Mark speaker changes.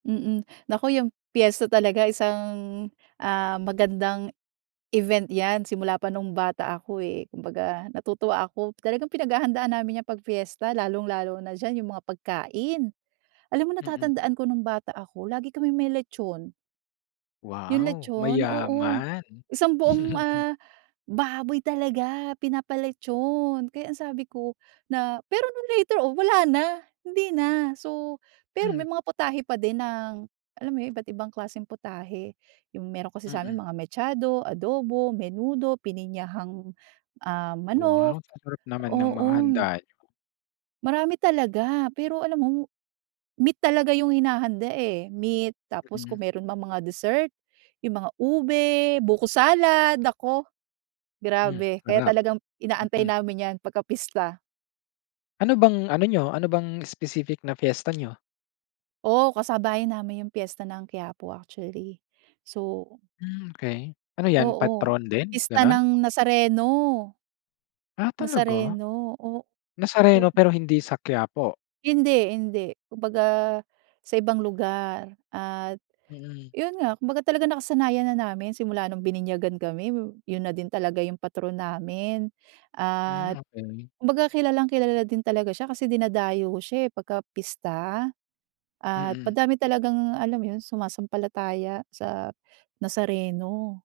Speaker 1: Mm. Naku, yang piyesta talaga isang ah, magandang event 'yan, simula pa nung bata ako, eh. Kumbaga, natutuwa ako talagang pinaghahandaan namin 'yan 'pag fiesta, lalung-lalo na diyan yung mga pagkain. Alam mo,
Speaker 2: Mm.
Speaker 1: natatandaan ko nung bata ako, lagi kaming may lechon. Yung
Speaker 2: Wow,
Speaker 1: lechon, oo,
Speaker 2: mayaman.
Speaker 1: isang buong, ah, baboy talaga pinapa-lechon! Kaya ang sabi ko na pero nung later on, wala na, hindi na. So, pero
Speaker 2: Hmm.
Speaker 1: may mga putahe pa din ng alam mo yun, iba't ibang klaseng putahe. Yung, meron kasi sa'min,
Speaker 2: Mm.
Speaker 1: mga mechado, adobo, menudo, pininyahang ah,
Speaker 2: Wow,
Speaker 1: manok.
Speaker 2: ang sarap naman ng mga
Speaker 1: Oo.
Speaker 2: handa niyo.
Speaker 1: Marami talaga! Pero, alam mo, meat talaga yung hinahanda, eh, meat tapos kung
Speaker 2: Hmm.
Speaker 1: meron mang mga dessert, yung mga ube, buko salad. Naku,
Speaker 2: Hmm,
Speaker 1: grabe! Kaya,
Speaker 2: sarap.
Speaker 1: talagang inaantay
Speaker 2: Mm.
Speaker 1: namin 'yan pagka-pista.
Speaker 2: Ano bang, ano niyo ano bang, specific na fiesta niyo?
Speaker 1: Oh, kasabayan namin yung piyesta ng Quiapo actually, so
Speaker 2: Mm, okey, ano yan?
Speaker 1: Oo,
Speaker 2: Patron din,
Speaker 1: pista
Speaker 2: gano'n?
Speaker 1: ng Nazareno.
Speaker 2: Ah, talaga!
Speaker 1: Nazareno. O o.
Speaker 2: Nazareno, pero hindi sa Quiapo.
Speaker 1: Hindi hindi, kumbaga sa ibang lugar. At
Speaker 2: Mm.
Speaker 1: yun nga, kumbaga talagang nakasanayan na namin simula nung bininyagan kami, yun na din talaga yung patron namin.
Speaker 2: Mm,
Speaker 1: At
Speaker 2: okey.
Speaker 1: kumbaga, kilalang-kilala din talaga siya kasi dinadayo siya, eh, pagka-pista at
Speaker 2: Mm.
Speaker 1: madami talagang, alam mo yun sumasampalataya sa Nazareno.